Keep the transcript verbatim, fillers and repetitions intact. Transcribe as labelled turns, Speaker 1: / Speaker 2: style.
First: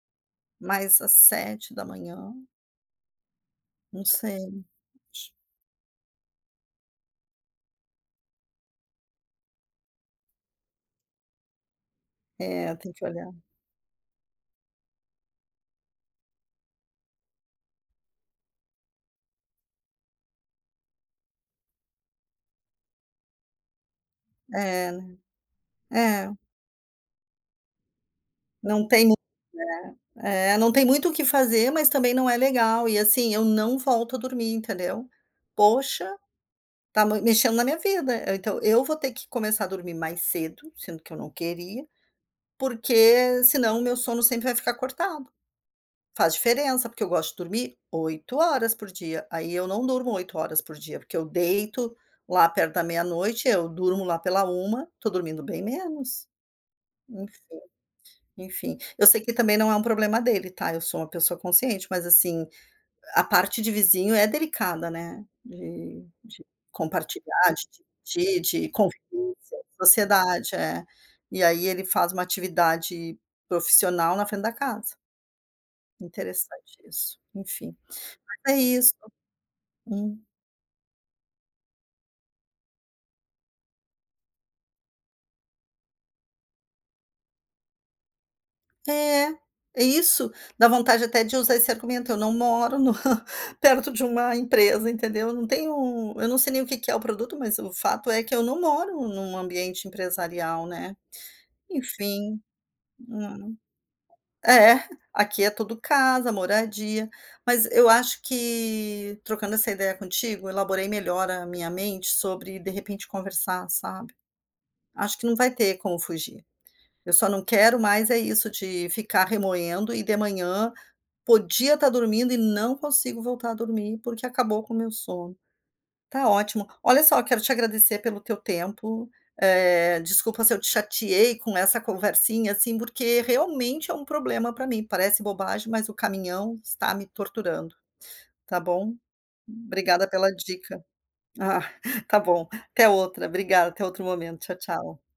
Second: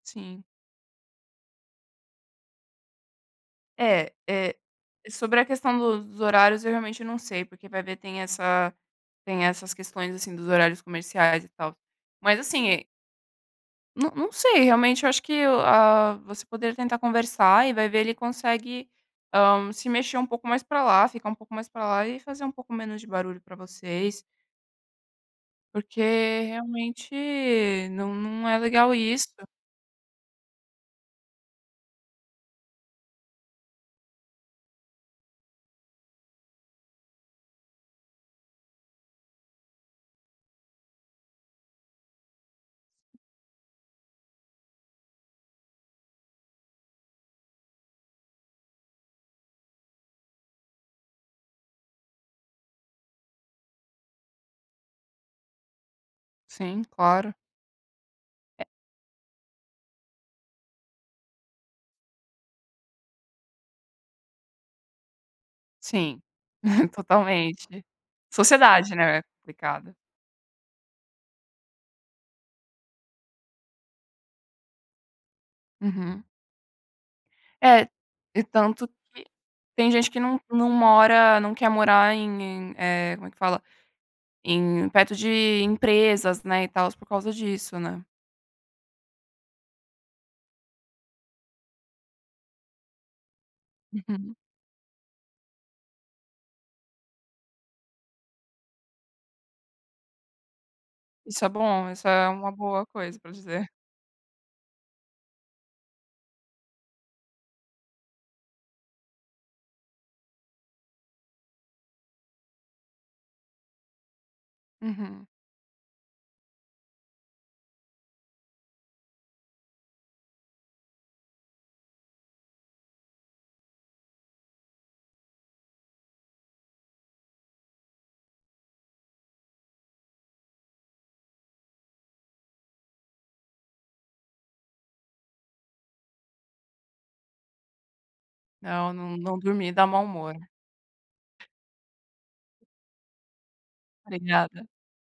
Speaker 1: Sim.
Speaker 2: Mas às sete da manhã. Não
Speaker 1: É, eh,
Speaker 2: sei. [unintelligible]
Speaker 1: sobre a questão do dos horários, eu realmente não sei, porque vai ver tem essa tem essas questões, assim, dos horários comerciais e tal. Mas assim,
Speaker 2: É,
Speaker 1: é
Speaker 2: tem que olhar.
Speaker 1: n não sei, realmente eu acho que o ah, você poderia tentar conversar e vai ver ele consegue, hã, se mexer um pouco mais pra lá, ficar um pouco mais para lá e fazer um pouco menos de barulho para vocês.
Speaker 2: É.
Speaker 1: Porque
Speaker 2: É.
Speaker 1: realmente não não é
Speaker 2: Não
Speaker 1: legal
Speaker 2: tem mu
Speaker 1: isso.
Speaker 2: né. Eh, não tem muito o que fazer, mas também não é legal, e assim, eu não volto a dormir, entendeu. Poxa, tá mui mexendo na minha vida, então eu vou ter que começar a dormir mais cedo, sendo que eu não queria, porque senão o meu sono sempre vai ficar cortado. Faz diferença, porque eu gosto de dormir oito horas por dia, aí eu não durmo oito horas por dia, porque eu deito lá perto da meia-noite, eu durmo lá pela uma, estou dormindo bem menos.
Speaker 1: Sim, claro.
Speaker 2: Enfim. Enfim, eu sei que também não é um problema dele tá, eu sou uma pessoa consciente, mas assim, a parte de vizinho é delicada, né, de
Speaker 1: Sim,
Speaker 2: de compartilhar, de
Speaker 1: totalmente.
Speaker 2: dividir, de
Speaker 1: Sociedade, né, é
Speaker 2: convivência.
Speaker 1: complicado.
Speaker 2: Sociedade, é. E aí ele faz uma atividade profissional na frente da casa.
Speaker 1: Uhum.
Speaker 2: Interessante isso, enfim.
Speaker 1: É, e
Speaker 2: Mas é
Speaker 1: tanto
Speaker 2: isso.
Speaker 1: que tem gente que
Speaker 2: Hum.
Speaker 1: não não mora não quer morar em, eh, como é que fala? Em perto de empresas, né, e tals, por causa disso, né.
Speaker 2: É. Isso, dá vontade até de usar esse argumento: "Eu não moro no perto de uma
Speaker 1: Uhum.
Speaker 2: empresa", entendeu. Não tenho eu não sei nem o que que é o produto, mas o fato é que eu não moro em um ambiente empresarial, né.
Speaker 1: Isso é bom, isso é
Speaker 2: Enfim.
Speaker 1: uma boa coisa para
Speaker 2: Hum.
Speaker 1: dizer.
Speaker 2: É, aqui é tudo casa, moradia. Mas eu acho que trocando essa ideia contigo, elaborei melhor a minha mente sobre, de repente, conversar, sabe. Acho que
Speaker 1: Uhum.
Speaker 2: não vai ter como fugir. Eu só não quero mais é isso, de ficar remoendo e de manhã, podia tá dormindo e não consigo voltar a dormir, porque acabou com o meu sono. Ttá ótimo. Olha só, quero te agradecer pelo teu tempo, eh, desculpa se eu te chateei com essa conversinha assim, porque realmente é um problema para mim, parece bobagem, mas o caminhão está me torturando, tá bom.
Speaker 1: Não, n não dormir dá mau
Speaker 2: Obrigada pela
Speaker 1: humor.
Speaker 2: dica. Ah, está bom, até outra, obrigada, até outro momento, tchau,
Speaker 1: Obrigada.
Speaker 2: tchau.